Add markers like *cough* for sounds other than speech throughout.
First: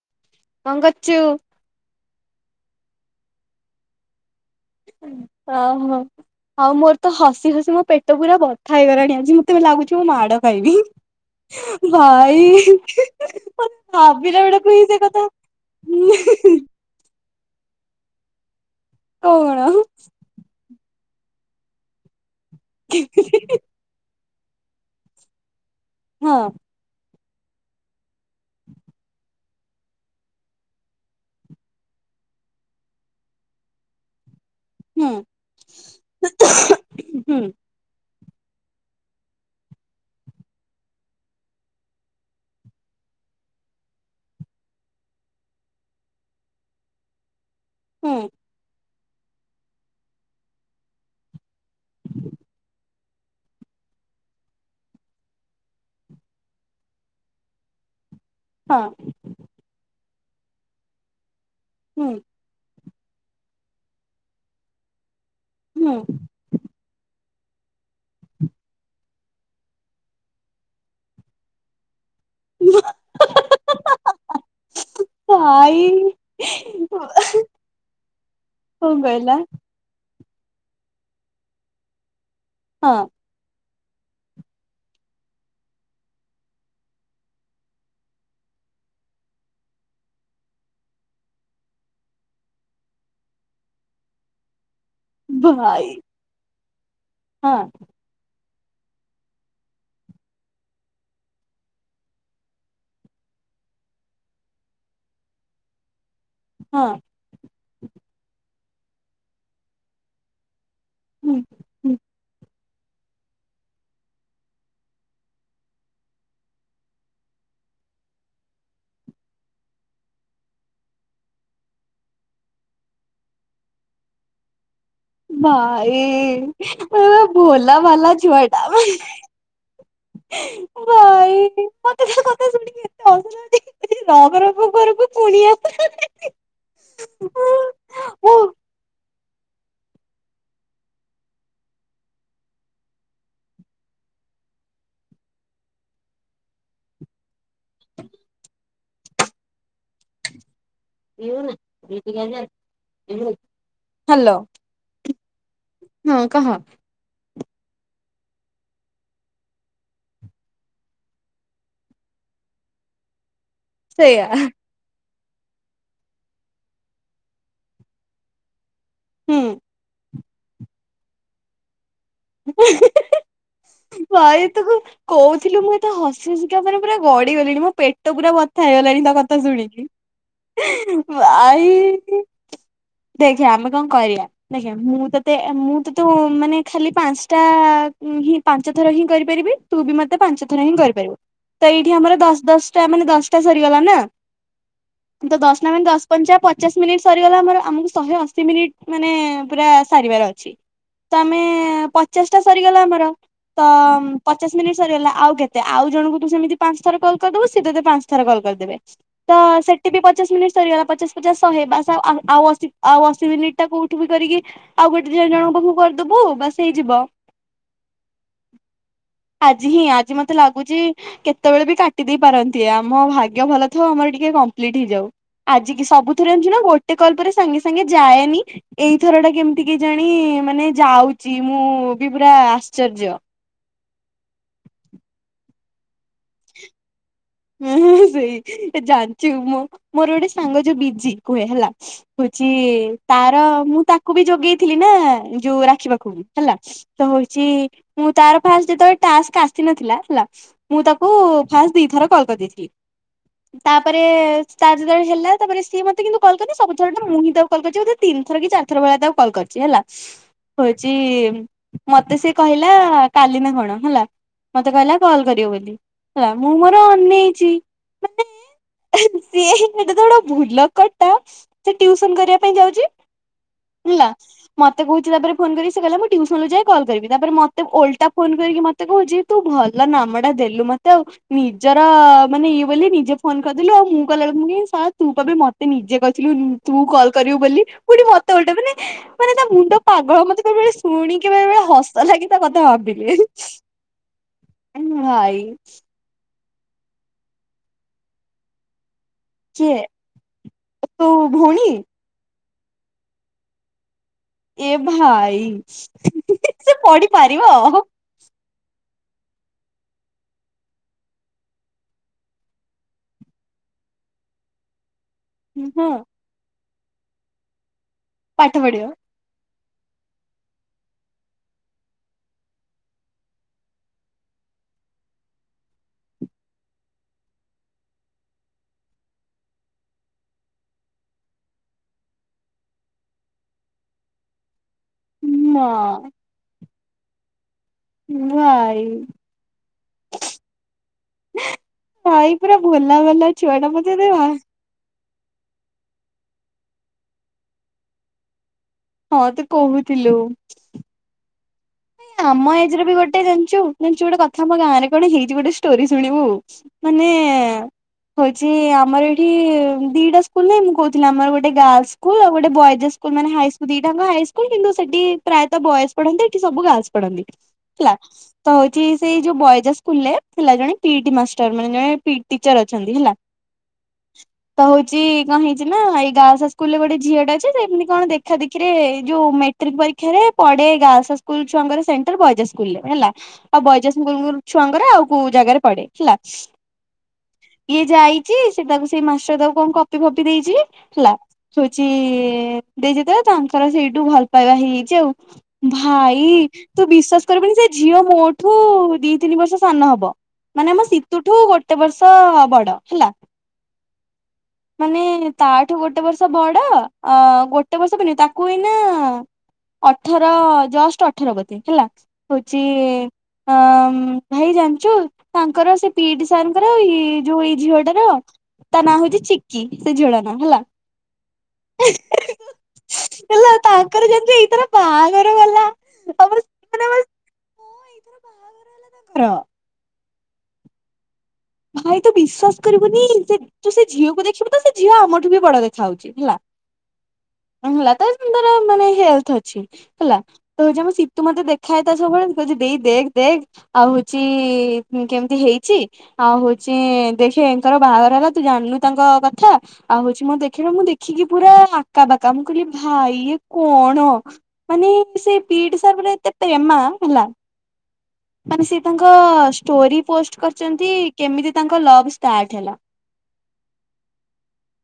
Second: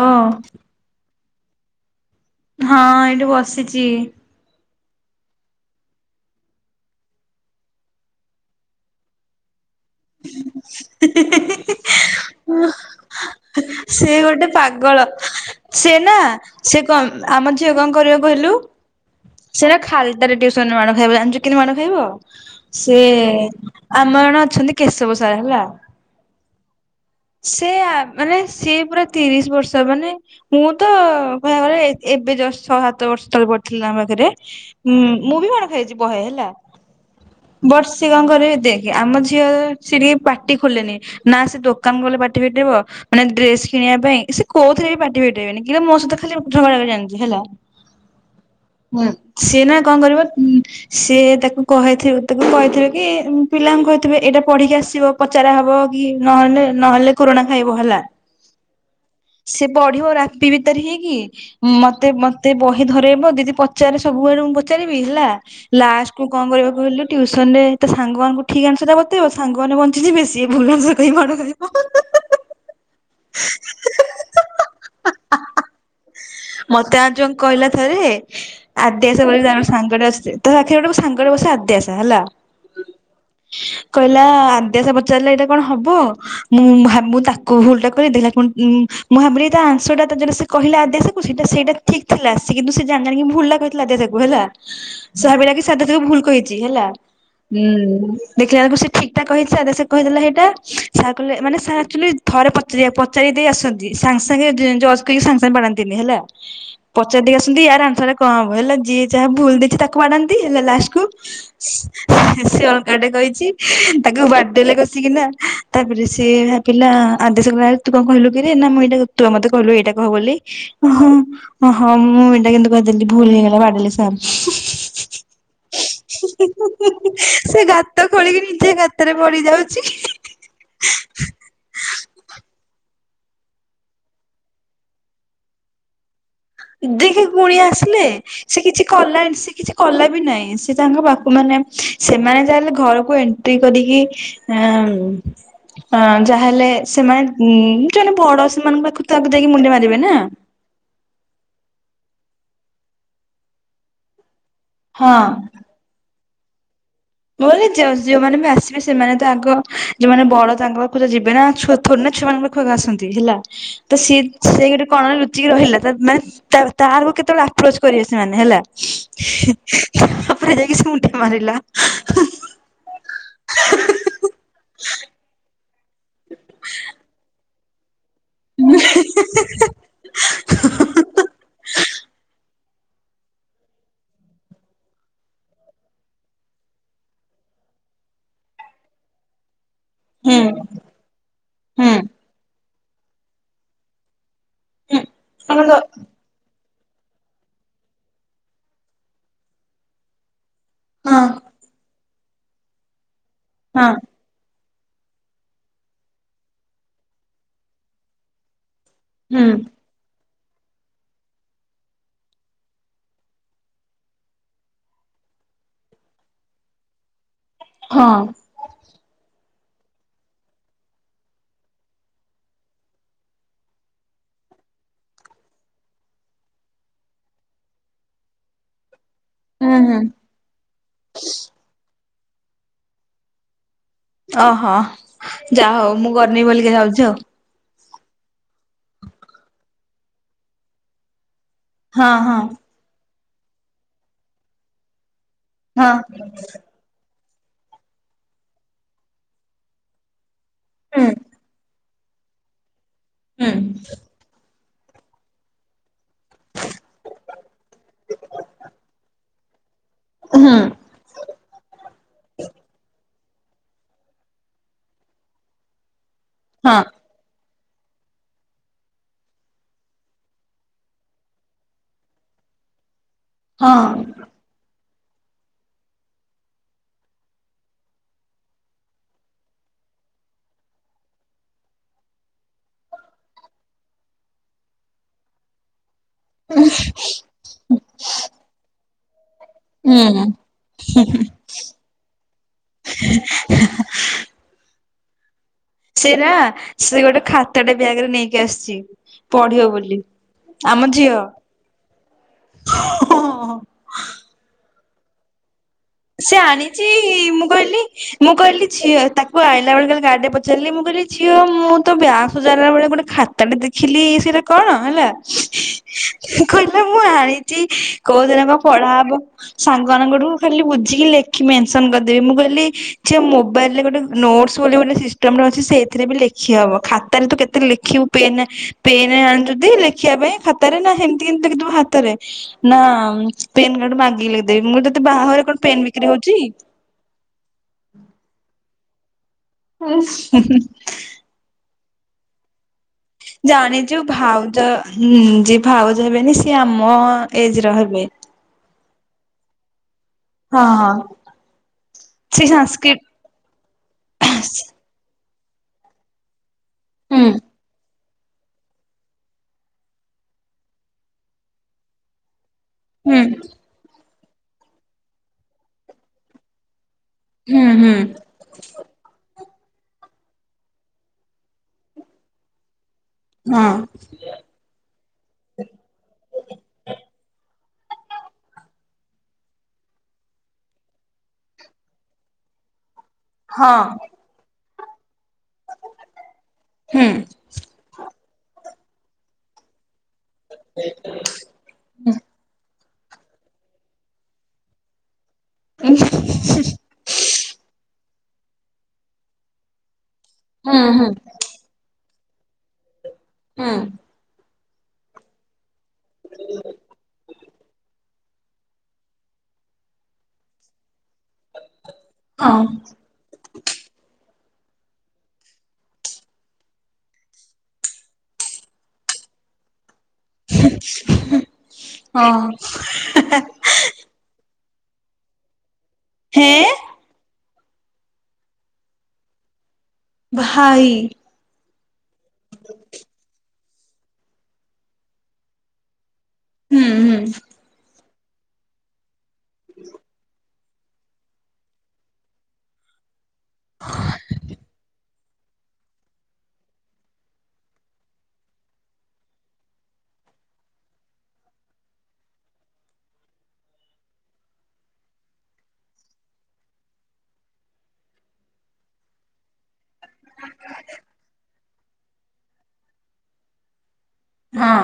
ହଁ। କଁ କରଛୁ। ହଁ ଏଇଠି ବସିଛି। ଅହଁ। ଆଉ ମୋର ତ ହସି ହସି ମୋ ପେଟ ପୁରା ବଥା ହେଇଗଲାଣି ଆଜି ମତେ ଲାଗୁଛି ମୋତେ ମାଡ ଖାଇବି ଭାଇ ହିଁ। ସେ ଭାବିଲା ଗୋଟେ ବେଳକୁ ସେ ପାଗଳ କଥା ସେ ନା ସେ କ ଆମ ଝିଅ କଣ କରିବ କହିଲୁ କଣ ସେଇଟା ଖାଲିଟାରେ ଟିୁସନ ମାଡ଼ *inaudible* ଜାଣିଛୁ କିନି ମାଡ ଖାଇବ ସେ ଆମ ଜଣ ଅଛନ୍ତି କେଶବ ସାର ହେଲା। ହଁ। ସେ ଆ ମାନେ। ସିଏ ପୁରା ତିରିଶ ବର୍ଷ ମାନେ ମୁଁ ତ ମାନେ ମାନେ ଏବେ ଜଷ୍ଟ ଛଅ ସାତ ବର୍ଷ ତଳେ ପଢଡିଥିଲି ତାଙ୍କ ପାଖରେ। ହୁଁ ମୁଁ ବି ମାଡ଼ ଖାଇଛି ବହେ ହେଲା। ହୁଁ ବଟ ସିଏ କଁ କରିବେ ଦେଖ ଆମ ଝିଅ ସେ ଟିକେ ପାଟି ଖୋଲେନି। ନା ସିଏ ଦୋକାନ ଗଲେ ପାଟି ଫିଟେଇବ ମାନେ ଡ୍ରେସ କିଣିବା ପାଇଁ ସେ କୋଉଥିରେ ବି ପାଟି ପଠଟେଇବେନି କିନ୍ତ ମୋ ସହିତ ଖାଲି ଉଠ ଜାଣିଛି ହେଲା। ହୁଁ। ସିଏ ନା କଣ କରିବ। ସିଏ ତାକୁ କହିିଥିବେ କହିଥିବେ କି ପିଲାଙ୍କୁ କହିଥିବେ ଏଇଟା ପଢିକି ଆସିବ। ପଚାରା ହବ କି ନହେଲେ ନହେଲେ କୋରଣା ଖାଇବ ହେଲା। ହଁ। ସେ ପଢିବ ରାତି ଭିତରେ ହେଇକି ହୁଁ ମତେ ମ ମୋତେ ବହି ଧରେଇବ ଦିଦି ପଚାରେ ସବୁବେଳେ ମୁଁ ପଚାରିବି ହେଲା ହୁଁ ଲାସ୍ଟୁକୁ କଣ କରିବ କହିଲୁ ଟ୍ୟୁସନ ରେ ତା ସାଙ୍ଗମାନଙ୍କୁ ଠିକ ଅଂଶର ବତେଇବ ସାଙ୍ଗମାନେ ବଞ୍ଚି ଯିବେ ସିଏ ଭୁଲ୍ ଅଂଶର କହିକି ମାଡ଼ଖାଇବ। *unintelligible* ହ ହ ମତେ କଣ ଅର୍ଜୁନ କହିଲା ଥରେ ଆଦ୍ୟାସା କହିଲା ବୋଲି *unintelligible* ସାଙ୍ଗଟେ ଆସୁଛି ତା ପାଖରେ ଗୋଟେ *unintelligible* ସାଙ୍ଗଟେ ବସେ ଆଦ୍ୟାସା ହେଲା। ହଁ। କହିଲା ଆଦ୍ୟାସ ପଚାରିଲା ଏଇଟା କଣ ହବ ମୁଁ ଭାବୁ ତା କୁ ଭୁଲ୍ ଟା କହିଲି ଦେଖିଲାକୁ ଉଁ ମୁଁ ଭାବିଲି ତା ଆଁସର୍ ଟା ତ ଯୋଉଟା ସେ କହିଲା ଅଦ୍ୟାସା କୁ ସେଟା ସେଇଟା ଠିକ୍ ଥିଲା ସେ କିନ୍ତୁ ସେ ଜାଣି ଜାଣିକି ଭୁଲ୍ ଟା କହିଥିଲା ଆଦ୍ୟାସାକୁ ହେଲା। ସେ ଭାବିଲା କି ସାର୍ଧା ଭାଇ ତାକୁ ଭୁଲ୍ କହିଛି ହେଲା। ହଁ ଦେଖିଲା ଳକୁ ସେ ଠିକ୍ ଟା କହିଚି ଆଦ୍ୟାସା କହିଦେଲା ହେଟା ସାର୍ କହିଲେ ମାନେ ସାର୍ ଆକ୍ଚୁଲି ଥରେ ପଚାରିବା ପଚାରି ଦେଇ ଆସନ୍ତି ସାଙ୍ଗେ ସାଙ୍ଗେ ଜଜ୍ କରିକି ସାଙ୍ଗେ ସାଙ୍ଗେ ବାଡ଼ାନ୍ତିନି ହେଲା। ହଁ। ପଚାରି ଦେଇ ଆସନ୍ତି ଇଆର ଆନ୍ସରରେ କଣ ହବ ହେଲା ଯିଏ ଯାହା ଭୁଲ ଦେଇଛି ତାକୁ ବାଡ଼ାନ୍ତି ହେଲା ଲାଷ୍ଟ୍ ହୁଁ ହୁଁ। ଆଟେ କହିଚି ତାକୁ ବାଡେଇଲେ କସିକିନା ତାପରେ ସେ ଭାବିଲା ଆଦ୍ୟାଶା କହିଲା ତୁ କଣ କହିଲୁ କିରେ ନା ମୁଁ ଏଇଟା ତୁପା ମତେ କହିଲୁ ଏଇଟା କହ ବୋଲି। ଓହୋ ଓହୋ ମୁଁ ଏଇଟା କିନ୍ତୁ କହିଦେଲିି ଭୁଲ୍ ହେଇଗଲା ବାଡ଼େଇଲେ ସାର୍। ଭାଇ ରେ ଅ ସେ ଭୋଲା ଗାତ ଭାଲା ଖୋଳିକି ଛୁଆଟା। ନିଜେ ଗାତରେ ପଡି ଯାଉଛି। ଭାଇ ମତେ ତା କଥା ଶୁଣିକି *unintelligible* ରଖ ରଖ ଘରକୁ କୁଣିଆ ଦେଖେ କୁଣିଆ ଆସିଲେ ସେ କିଛି କଲାନି ସେ କିଛି କଲା ବି ନାଇଁ ସେ ତାଙ୍କ ବାପ ମାନେ ସେମାନେ ଯାହାହେଲେ ଘରକୁ ଏନ୍ ତି କରିକି ଆମ୍ ଆଁ ଯାହାହେଲେ ସେମାନେ ହୁଁ ଜଣେ ବଡ଼ ସେମାନଙ୍କ ପାଖୁ ତ ଆଗ ଯାଇକି ମୁଣ୍ଡିଆ ମାରିବେ ନା। ହାଲୋ। ହଁ। ହଁ କହ। ମୁଁ କଇଲି ଜଜ୍ ଯୋଉମାନେ ବି ଆସିବେ ସେମାନେ ତ ଆଗ ଯୋଉମାନେ ବଡ଼ ତାଙ୍କ ପାଖକୁ ତ ଯିବେନା ଛୁଆ ଥୋରି ନା ଛୁଆମାନଙ୍କ ପା ପାଖକୁ ଆସନ୍ତି ହେଲା ତ ସିଏ ସେଇଆ ସେଇଟୁ କଣ ଲ ଟିକେ ରହିଲା ତା ମାନେ ତା ତାରକୁ କେତେବେଳେ ଆପ୍ରୋଚ୍ କରିବେ ସେମାନେ ହେଲା। ହୁଁ। ଅପରେ ଯାଇକି ସୁନ୍ ଟେ ମାରିଲା। *unintelligible* ହୁଁ ଭାଇ ତୁ କ କୋଉଥିଲୁ ମୁଁ ଏତେ ହସି ହସିକା ମାନେ ପୁରା ଗଡ଼ି ଗଲିଣି ମୋ ପେଟ ପୁରା ବ ଥା ହେଇଗଲାଣି ତୋ କଥା ଶୁଣିକି ଭାଇ ଦେଖେ ଆମେ କଣ କରିବା ଦେଖେ ମୁଁ ତତେ ଏ ମୁଁ ତୁ ତୁ ମାନେ ଖାଲି ପାଁସ୍ ଟା ହିଁ ପାଞ୍ଚ ଥର ହିଁ କରିପାରିବି ତୁ ବି ମତେ ହୁଁ ପାଞ୍ଚ ଥର ହିଁ କରିପାରିବୁ। ତ ହୁଁ ଏଇଠି ଆମର ଦଶ୍ ଦଶଟା ମାନେ ଦଶଟା ସରିଗଲା ନା। ହୁଁ ତ ହଁ ଦଶଟା ହଁ ମାନେ ଦଶ ପଞ୍ଚା ପ ପଚାଶ ମିନିଟ୍ ସରିଗଲା ଆମର ଆମକୁ ଶହେ ଅଶୀ ମିନିଟ୍ ମାନେ ପୁରା ସାରିବାର ଅଛି। ତ ଆମେ ପଚାଶ୍ ଟା ସରିଗଲା ଆମର ତ ପଚାଶ୍ ମିନିଟ୍ ସରିଗଲା ଆଉ କେତେ ଆଉ ଜଣଙ୍କୁ ତୁ ସେମିତି ପାଞ୍ଚ ଥର କଲ୍ କରିଦବୁ ସିଏ ତତେ ପାଞ୍ଚ ଥର କଲ୍ କରିଦେବେ ତ ହୁଁ ସେ ଟି ପଚାଶ୍ ମିନିଟ୍ ସରିଗଲା ପଚାଶ୍ ପଚାଶ୍ ଶହେ ବାସ୍ ଆଉ ଆଉ ଆଉ ଅଶୀ ଆଉ ଅଶୀ ମିନିଟ୍ ଟା କୋଉଠି ବି କରିକି ଆଉ ଗୋଟେ ଜଣ ଜଣଙ୍କ ପାଖକୁ କରିଦବୁ ବାସ୍ ହେଇଯିବ। ହଁ। ଆଜି ହିଁ ଆଜି ମତେ ଲାଗୁଚି କେତେବେଳେ ବି କାଟି ଦେଇ ପାରନ୍ତି ଆମ ଭାଗ୍ୟ ଭଲ ଥାଉ ଆମର ଟିକେ କମ୍ପ୍ଲିଟ୍ ହେଇଯାଉ। ଆଜି କି ସବୁଥିରେ ଜାଣିଚୁ ନା ଗୋଟେ କଲ୍ ପରେ ସାଙ୍ଗେ ସାଙ୍ଗେ ଯାଏନି ଏଇଥର ଟା କେମିତି ହୁଁ ହୁଁ କେଜାଣି ମାନେ ଯାଉଚି ମୁଁ ବି ପୁରା ଆଶ୍ଚର୍ଯ୍ୟ। ଅହ ଯା ହଉ ମୁଁ କରିନି ବୋଲିକି ଯାଉଛି ଆଉ। ଉ ହୁଁ ହୁଁ ସେଇ ଏ ଜାଣିଚୁ ମୋ ମୋର ଗୋଟେ ସାଙ୍ଗ ଯୋଉ ବିଜି କୁହେ ହେଲା ହଁ ହଉଛି ତାର ମୁଁ ତାକୁ ବି ଯୋଗେଇଥିଲି ନା ଯୋଉ ହଁ ରାଖିବାକୁ ବି ହେଲା ତ ହଉଚି ମୁଁ ତାର ଫାଷ୍ଟେ ଯେତେବେଳେ ଟାସ୍କ ଆସିନଥିଲା ହେଲା ମୁଁ ହଁ ତାକୁ ଫାଷ୍ଟ ଦିଥର କଲ କରିଦେଇଥିଲି ହୁଁ ହୁଁ ତାପରେ ତାର ଯେତେବେଳେ ହେଲା ତାପରେ ସେ ମୋତେ କିନ୍ତ କଲ୍ କରିନି ସବୁ ଥରା ଟା ମୁଁ ହିଁ ତାକୁ କଲ୍ କରିଚି ବୋଧେ ତିିନି ଥର କି ଚାରି ଥର ଭଳିଆ ତାକୁ କଲ୍ କରିଚି ହେଲା। ହୁଁ ହଉଚି ମତେ ସେ କହିଲା କାଲିନା କଣ ହେଲା ମତେ କହିଲା କଲ୍ କରିବୁ ବୋଲି ହେଲା ମୁ ପୁରା ହଁ ଅନେଇଚି ମାନେ ସିଏହି ଏତେ ବଡ଼ ଭୁଲକଡଟା ସେ ଟିୟୁସନ୍ କରିବା ପାଇଁ ଯାଉଚି ହଁ ହେଲା। ମତେ କହୁଚି ତାପରେ ଫୋନ୍ କରିକି ସେ କହିଲା ମୁଁ ଟିୟୁସନ୍ ରୁ ଯାଏ କଲ୍ କରିବି ତାପରେ ମତେ ଓଲଟା ଫୋନ୍ କରିକି ମତେ ମତେ କହୁଚି ତୁ ଭଲ ନାମ ଟା ଦେଲୁ ମତେ ଆଉ। ନିଜର ମାନେ ଇଏ ବୋଲି ନିଜେ ଫୋନ କରିଦେଲୁ ଆଉ ମୁଁ କଲାବେଳକୁ ମୁଁ କହିଲି ଏ ଶଳା ତୁ ପାବେ ମତେ ନିଜେ କ ଥିଲ ତୁ କଲ୍ କରିବୁ ବୋଲି ପୁଣି ମତେ ଓଲଟା ମାନେ ମାନେ ତା ମୁଣ୍ଡ ପାଗଳ ହୁଁ ମତେ ବେଳେବେଳେ ଶୁଣକି ବେଳେବେଳେ ହସ ଲାଗେ ତା କଥା ଭାବିଲେ। ଭାଇ ସେରା ସେ ଗୋଟେ ଖାତାଟେ ବ୍ୟାଗରେ ନେଇକି ଆସିଚି। ପଢିବ କିଏ ବୋଲି ଆମ ତୋ ଝିଅ ଭଉଣୀ ଇଏ ଭାଇ ସେ ଆଣିଚି ପଢି ପାରିବ ମୁଁ କହିଲି ହଁ ମୁଁ କହିଲି ଝିଅ ତାକୁ ଆଇଲା ବେଳେ ତାକୁ ଗାଡ଼ିରେ ପଚାରିଲି ମୁଁ କହିଲି ଝିଅ ମୁଁ ତୋ ବ୍ୟାଗ ସଜାରିଲା ବେଳେ ଗୋଟେ ଖା ଖାତା ଟେ ଦେଖିଲି ସେଇଟା କଣ ହେଲା ହଁ କହିଲା ମୁଁ ଆଣିଛି କୋଉଦିନ କଣ ପାଠ ପଢା ପଢିବ ହବ ସାଙ୍ଗମାନଙ୍କଠୁ ଖାଲି ବୁଦ୍ଧି ଖୋଜିକି ଲେଖି ମେନସନ କରିଦେବି ମୁଁ କହିଲି ଝିଅ ମୋବାଇଲ ରେ ଗୋଟେ ନୋଟସ ବୋଲି ଗୋଟେ ସିଷ୍ଟ ଷ୍ଟମ ଟେ ଅଛି ସେଇଥିରେ ବି ଲେଖିହବ ଖାତାରେ ତୁ କେତେ ଲେଖିବୁ ପେନ ପେନ ଆଣିଚୁ ତି ଲେଖିବା ପାଇଁ ଖାତା ହାତରେ ନା ହେମିତି କେମତି ଲେଖିଦେବୁ ହାତରେ ନା ପେନ୍ କାହାଠୁ ମାଗକି ଲେଖିଦେବି ମୁଁ କହିଲି ତତେ ବାହା ମା ପେନ୍ ବିକ୍ରି ହଉଛି ଭାଇ ହେସ ହୁଁ ହୁଁ ଭାଇ ପୁରା ଭୋଲା ବାଲା ଜାଣିଛୁ ଭାଉଜ ହଁ ଯିଏ ଭାଉଜ ହେବେନି ସିଏ ଆମ ଏଜର ହେବେ। ହଁ ତୁ କହୁଥିଲୁ। ହଁ ହଁ ସେ ଆମ ଏଜରେ ବି ସାଂସ୍କ୍ରିଟ ଗୋଟେ ଜାଣିଛୁ ଜାଣିଛୁ ଗୋଟେ କଥା ଆମ ଗାଁରେ କଣ ହେଇଛି ଗୋଟେ ଷ୍ଟୋରି ଶୁଣିବୁ ମାନେ ହୁଁ ହଉଛି ଆମର ଏଠି ଦିଟା ସ୍କୁଲ ନାଇଁ ମୁଁ କହୁଥିଲି ଆମର ଗୋଟେ ଗାର୍ଲ ସ୍କୁଲ ଆଉ ଗୋଟେ ବଏଜ୍ ହାଇ ସ୍କୁ ସ୍କୁଲ ହୁଁ ମାନେ ହାଇ ଦିଟା ହାଇସ୍କୁଲ କିନ୍ତୁ ସେଠି ପ୍ରାୟତଃ ବଏଜ ପଢନ୍ତି ଏଠି ସବୁ ଗାର୍ଲ୍ସ ପଢନ୍ତି। ହୁଁ ହୁଁ ହେଲା ତ ହଉଛି ସେଇ ଯୋଉ ବଏଜ ହାଇ ସ୍କୁଲରେ ଥିଲା ଜଣେ ପିଇଟ ମାଷ୍ଟର୍ ମାନେ ଜଣେ ପିଇଟ ଟିଚର ଅଛନ୍ତି ହେଲା। ହଁ। ତ ହଉଛି କଣ ହେଇଛି ନା ଏଇ ଗାର୍ଲ୍ସ ସ୍କୁଲ ରେ ଗୋଟେ ଝିଅଟେ ଅଛି ସେ ଏମିତି କଣ ଦେଖା ଦେଖିରେ ଯୋଉ ମେ ଟ୍ରିକ ପରୀକ୍ଷାରେ ପଡ଼େ ଗାର୍ଲ୍ସ ହାଇ ସ୍କୁଲ ଛୁଆଙ୍କର ସେଣ୍ଟର ବଏଜ ହାଇ ସ୍କୁଲରେ ହେଲା ଆଉ ହଁ ବଏଜ ହାଇ ସ୍କୁଲ କୁଲ ଛୁଆଙ୍କରେ ଆଉ କୋଉ ଜାଗାରେ ପଡେ ହେଲା। ହୁଁ। ଇଏ ଯାଇଚି ସେ ତାକୁ ସେଇ ମାଷ୍ଟର ତାକୁ କଣ କପି ଫପି ଦେଇଛି ହେଲା। ହଉଚି ଦେଇଚି ଯେତେବେଳେ ତାଙ୍କର ସେଇଠୁ ଭଲପାଇବା ହେଇଯାଇଛି ଆଉ। ଭାଇ ତୁ ବିଶ୍ଵାସ କରିବୁନି ସେ ଝିଅ ମୋଠୁ ଦି ତିନି ବର୍ଷ ସାନ ହବ। ମାନେ ହୁଁ ଆମ ହୁଁ ଶୀତୁଠୁ ଗୋଟେ ବର୍ଷ ବଡ ହେଲା। ହୁଁ। ମାନେ ତାଠୁ ଗୋଟେ ବର୍ଷ ବଡ ଅ ଗୋଟେ ବର୍ଷ ବି ନୁହଁ ତା କୁ ଏନା ଅଠର ଜଷ୍ଟ ଅଠର ବୋଧେ ହେଲା ହଉଚି ହଁ ଅ ଭାଇ ଜାଣିଚୁ ତାଙ୍କର ସେ ପିଇଟି ସାର୍ ଙ୍କର ଏଇ ଯୋଉ ଏଇ ଝିଅଟାର ତା ନାଁ ହଉଚି ଚି କି ସେ ଝିଅ ତା ନାଁ ହଁ। ହେଲା ତାଙ୍କର ଯେମିତି ଏଇଥର ବାହାଘର ଗଲା ହେଁ। ଏଥର ବାହାଘର ହେଲା ତାଙ୍କର ଭାଇ ଭାଇ ତୁ ବିଶ୍ଵାସ କରିବୁନି ଯେ ତୁ ସେ ଝିଅକୁ ଦେଖିବୁ ତ ସେ ଝିଅ ଆମଠୁ ବି ବଡ ଦେଖା ହାଉଉଚି ହେଲା ହୁଁ ହୁଁ। ହେଲା ତ ସୁନ୍ଦର ମାନେ ହେଲଥ ଅଛି ହେଲା ତ ହୋଉଚି ଆମ ସୀତୁ ମତେ ଦେଖା ହେଇତା ସବୁବେଳେ କହୁଚି ଦେଇ ଦେଖ ଦେଖ ଆଉ ହଉଚି କେମିତି ହେଇଚି ଆଉ ହଉଚି ଦେଖେ ୟାଙ୍କର ବାହାଘର ହେଲା ତୁ ଜାଣିନୁ ତାଙ୍କ କଥା ଆଉ ହଉଚି ମୋ ଦେଖିଲା ମୁଁ ଦେଖିକି ପୁରା ଆକା ବାକା ମୁଁ କହିଲି ଭାଇ ଇଏ କଣ? ମାନେ ସେ ପିଟି ସାରେ ପୁରା ଏତେ ପ୍ରେମା ହେଲା ମାନେ ସେ ତାଙ୍କ ଷ୍ଟୋରି ପୋଷ୍ଟ କରିଚନ୍ତି କେମିତି ତାଙ୍କ ଲଭ ଷ୍ଟାର୍ଟ ହେଲା ହଁ।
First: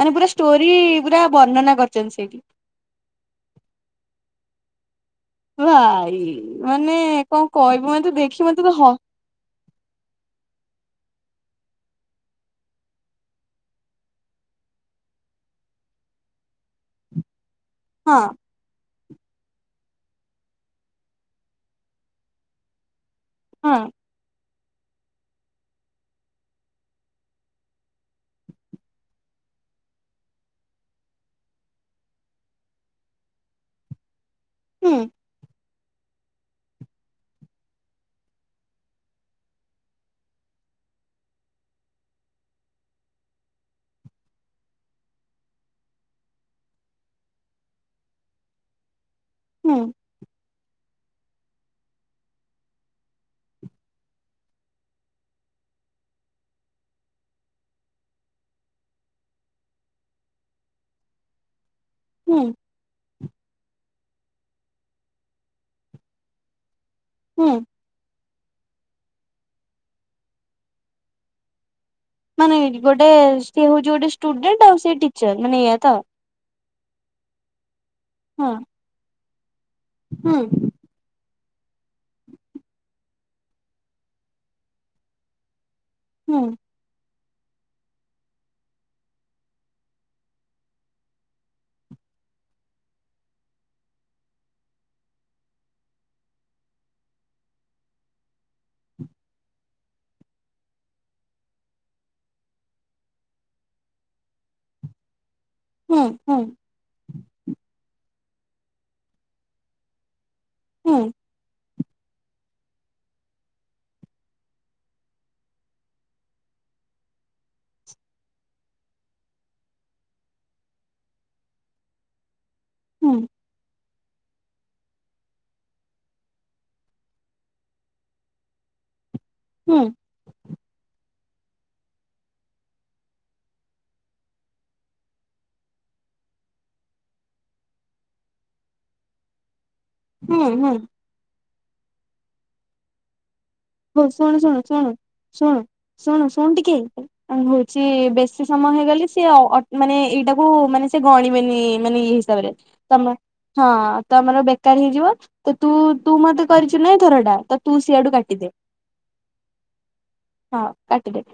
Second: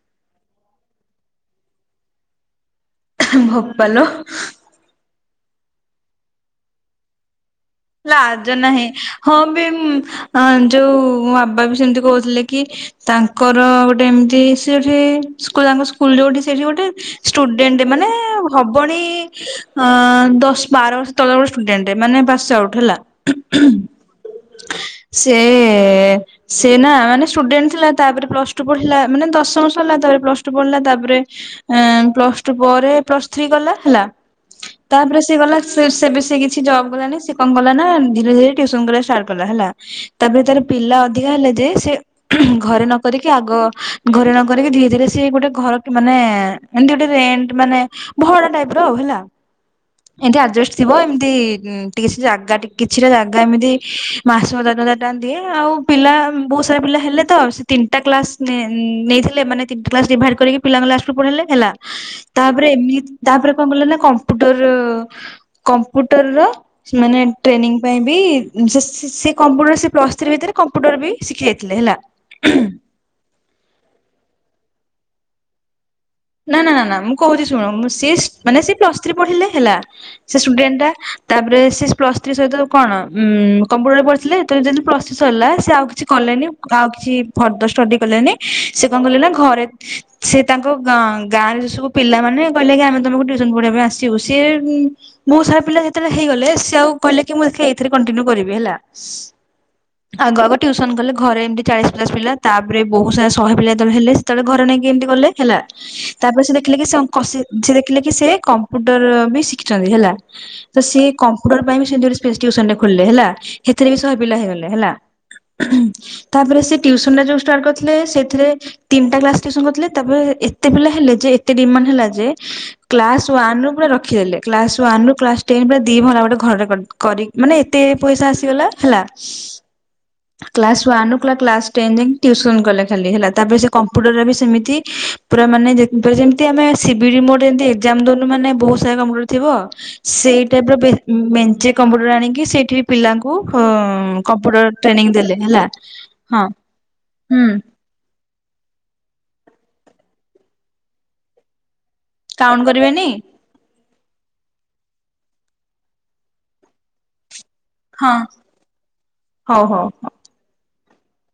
ମାନେ ପୁରା ଷ୍ଟୋରି ପୁରା ବର୍ଣ୍ଣନା କରିଚନ୍ତି ସେଇଠି। ବୋପଲୋ ଭାଇ ମାନେ କଣ କହିବୁ ମାନେ ତୁ ଦେଖି ଲାଜ ମାନେ ତୁ ତ ନାହିଁ ହ ହଁ ବେ ମଁ ଆଁ ଯୋଉ ମୋ ବାବା ବି ସେମିତି କହୁଥିଲେ କି? ତାଙ୍କର ଗୋଟେ ଏମିତି ସେ ଯୋଉଠି ସ୍କୁଲ ତାଙ୍କ ସ୍କୁଲ ଯୋଉଠି ସେଇଠି ଗୋଟେ ଷ୍ଟୁଡେଣ୍ଟ ମାନ ହଁ। କୁ ହବଣି ଅଁ ଦଶ ବାର ବର୍ଷ ତଳେ ଗୋଟେ ଷ୍ଟୁଡେଣ୍ଟଟେ ମାନେ ପାସଆଉଟ୍ ହେଲା ହଁ। ସେ ସେ ନା ମାନେ ଷ୍ଟୁଡେଣ୍ଟ ଥିଲା ତାପରେ ପ୍ଲସ ଟୁ ପଢ଼ିଲା ମାନେ ଦଶମ ସରିଲା ତା ପରେ ପ୍ଲସ ଟୁ ପଢ଼ିଲା ତା ପରେ ଅଁ ପ୍ଲସ ଟୁ ପରେ ପ୍ଲସ ଥ୍ରୀ ଗଲା ହେଲା ହୁଁ ତାପରେ ସିଏ ଗଲା ଶର ସିଏ ବି କିଛି ଜବ୍ କଲାନି ସି କଣ କଲା ନା ଧୀରେ ଧୀରେ ଟିଉସନ୍ କରିବା ଷ୍ଟାର୍ଟ କଲା ହେଲା ତାପରେ ତାର ପିଲା ଅଧିକା ହେଲା ଯେ ସେ ଘରେ ନ କରିକି ଆଗ ଘରେ ନ କରିକି ଧୀରେ ଧୀରେ ସିଏ ଗୋଟେ ଘର କି ମାନେ ଏମତି ଗୋଟେ ରେଣ୍ଟ ମାନେ ଭଡା ଟାଇପ ର ଆଉ ହେଲା ହୁଁ ଏମତି ଆଡଜଷ୍ଟ ଥିବ ଏମିତି ଉଁ ଟି କିଛି ଜାଗା ଟି କିଛିଟା ଜାଗା ଏମିତି ମାସକୁ ହଜାରେ ଟଙ୍କା ଦିଏ ଆଉ ପିଲା ବହୁତ ସାରା ପିଲା ହେଲେ ତ ସେ ତିନିଟା କ୍ଲାସ ନେ ନେଇଥିଲେ ମାନେ ତିନିଟା କ୍ଲାସ ଡିଭାଇଡ୍ କରିକି ପିଲାଙ୍କୁ ଲାଷ୍ଟ ରେ ପଢ଼େଇଲେ ହେଲା ହୁଁ ତାପରେ ଏମି ତାପରେ କଣ କଲେନା କମ୍ପ୍ୟୁଟର କମ୍ପ୍ୟୁଟରର ସେ ମାନେ ହୁଁ ଟ୍ରେନିଂ ଥି ପାଇଁ ବି ସେ ସେ ସିଏ କମ୍ପୁଟର ସେ ପ୍ଲସ୍ ଥ୍ରୀ ଭିତରେ କମ୍ପୁଟର ବି ଶିଖି ଯାଇଥିଲେ ହେଲା ମାନେ ଗୋଟେ ସେଏ ହଉଚି ଗୋଟେ ଷ୍ଟୁଡେଣ୍ଟ ଆଉ ସେ ଟିଚର ମାନେ ଇଆ ତ? ନା ନା ନା ନା ମୁଁ କହୁଛି ଶୁଣ ସିଏ ହଁ ମାନେ ସିଏ ପ୍ଲସ ଥ୍ରି ପଢିଲେ ହେଲା ସେ ହୁଁ ଷ୍ଟୁଡେଣ୍ଟ୍ ଟା ତାପରେ ସେ ପ୍ଲସ ଥ୍ରୀ ସହିତ କଣ ଉ କମ୍ପ୍ୟୁଟରରେ ପଢିଥିଲେ ତ ଯି ପ୍ଲସ୍ ଥ୍ରୀ ସରିଲା ସେ ଆଉ କିଛି ହୁଁ କଲେନି ଆଉ କିଛି ଫର୍ଦର ଷ୍ଟଡି କଲେନି ସେ କଣ କଲେ ନା ଘରେ ସେ ତାଙ୍କ ଗଁ ଗାଁରେ ଜୋ ସବୁ ପିଲାମାନେ କହିଲେ କି ଆମେ ତମକୁ ଟୁୟୁସନ ପଢିବା ପାଇଁ ଆସିବୁ ସିଏ ବହୁ ସାର୍ ପିଲା ଯେତେବେଳେ ହେଇଗଲେ ସେ ଆଉ କହିଲେ କି ମୁଁ ଦେଖିବା ଏଇଥିରେ କଣ୍ଟିନ୍ୟୁ କରିବି ହେଲା ଆଗ ଆଗ ଟ୍ୟୁସନ କଲେ ଘରେ ଏମିତି ଚାଳିଶ ପ୍ସ ପିଲ ଆଗ ଆଗ ଟିଉସନ କଲେ ଘରେ ଏମିତି ଚାଲିସ ପଚାଶ ପିଲା ଟା ପରେ ବହୁତ ସାରା ଶହେ ପିଲା ଯେତେବେଳେ ହେଲେ ସେତେବେଳେ ଘର ନେଇକି ଏମିତି କଲେ ହେଲା ହୁଁ ହୁଁ ତାପରେ ସେ ଦେଖିଲେ କି ସେ ଆଙ୍କ କଷି ସେ ଦେଖିଲେ କି ସେ କମ୍ପ୍ୟୁଟର ବି ଶିଖିଚନ୍ତି ହେଲା ତ ହୁଁ ସିଏ କମ୍ପ୍ୟୁଟର ପାଇଁ ବି ସେମିତି ଗୋଟେ ଟିଉସନ୍ ଖୋଲିଲେ ହେଲା। ସେଥିରେ ବି ଶହେ ପିଲା ହେଇଗଲେ ହେଲା। ତାପରେ ସେ ଟିଉସନ୍ ଟା ଯୋଉ ଷ୍ଟାର୍ଟ କରିଥିଲେ ସେଥିରେ ତିନିଟା କ୍ଲାସ ଟିଉସନ୍ କରୁଥିଲେ। ତାପରେ ଏତେ ପିଲା ହେଲେ ଯେ ଏତେ ଡିମାଣ୍ଡ ହେଲା ଯେ ହୁଁ କ୍ଲାସ ୱାନ ରୁ ପୁରା ରଖିଦେଲେ। କ୍ଲାସ ୱାନ ରୁ କ୍ଲାସ ଟେନ୍ ପୁରା ଦି ମହଲା ଗୋଟେ ଘରଟେ କରି କରିକି ମାନେ ଏତେ ପଇସା ଆସିଗଲା ହେଲା। *inaudible* ହୁଁ। କ୍ଲାସ ୱାନ ରୁ କ୍ଲାସ ଟେନ୍ ଯାକେ ଟିୟୁସନ୍ କଲେ ଖାଲି ହେଲା। ତାପରେ ସେ କମ୍ପ୍ୟୁଟର ରେ ବି ସେମିତି ପୁରା ମାନେ ଯେମିତି ଆମେ ଶିବିଟି ମୁଡ୍ ପୁରା ଏଜ୍ଜାମ୍ ଦଉନୁ ମାନେ ବହୁତ୍ ସାରା କମ୍ପୁଟର ଥିବ ସେଇ ହୁଁ ହୁଁ ଟାଇପର ମେଞ୍ଚେ କମ୍ପ୍ୟୁଟର ଆଣିକି ସେଇଠି ପିଲାଙ୍କୁ ଙ୍କୁ ହଉ ଶୁଣୁ କମ୍ପ୍ୟୁଟର ଶୁଣୁ ଶୁଣୁ ଟ୍ରେନିଙ୍ଗ ଦେଲେ ଶୁଣୁ ହେଲା। ହଁ ହୁଁ। ଚି ବେଶୀ ସମୟ ହେଇଗଲେ ସିଏ ମାନେ ଏଇଟାକୁ ମାନେ ସିଏ ଗଣିବେନି ମାନେ କାଉଣ୍ଟ *unintelligible* କରିବେନି ତମେ ହଁ ତ ଆମର ବେକାର ହେଇଯିବ। ତ ତୁ ତୁ ମତେ କରିଚୁ ନା ଏଇ ଥରଟା। ତ ତୁ ହଁ ସିଆଡୁ କାଟିଦେ ହଉ ହଉ ହଉ। ହଁ, କାଟିଦେ।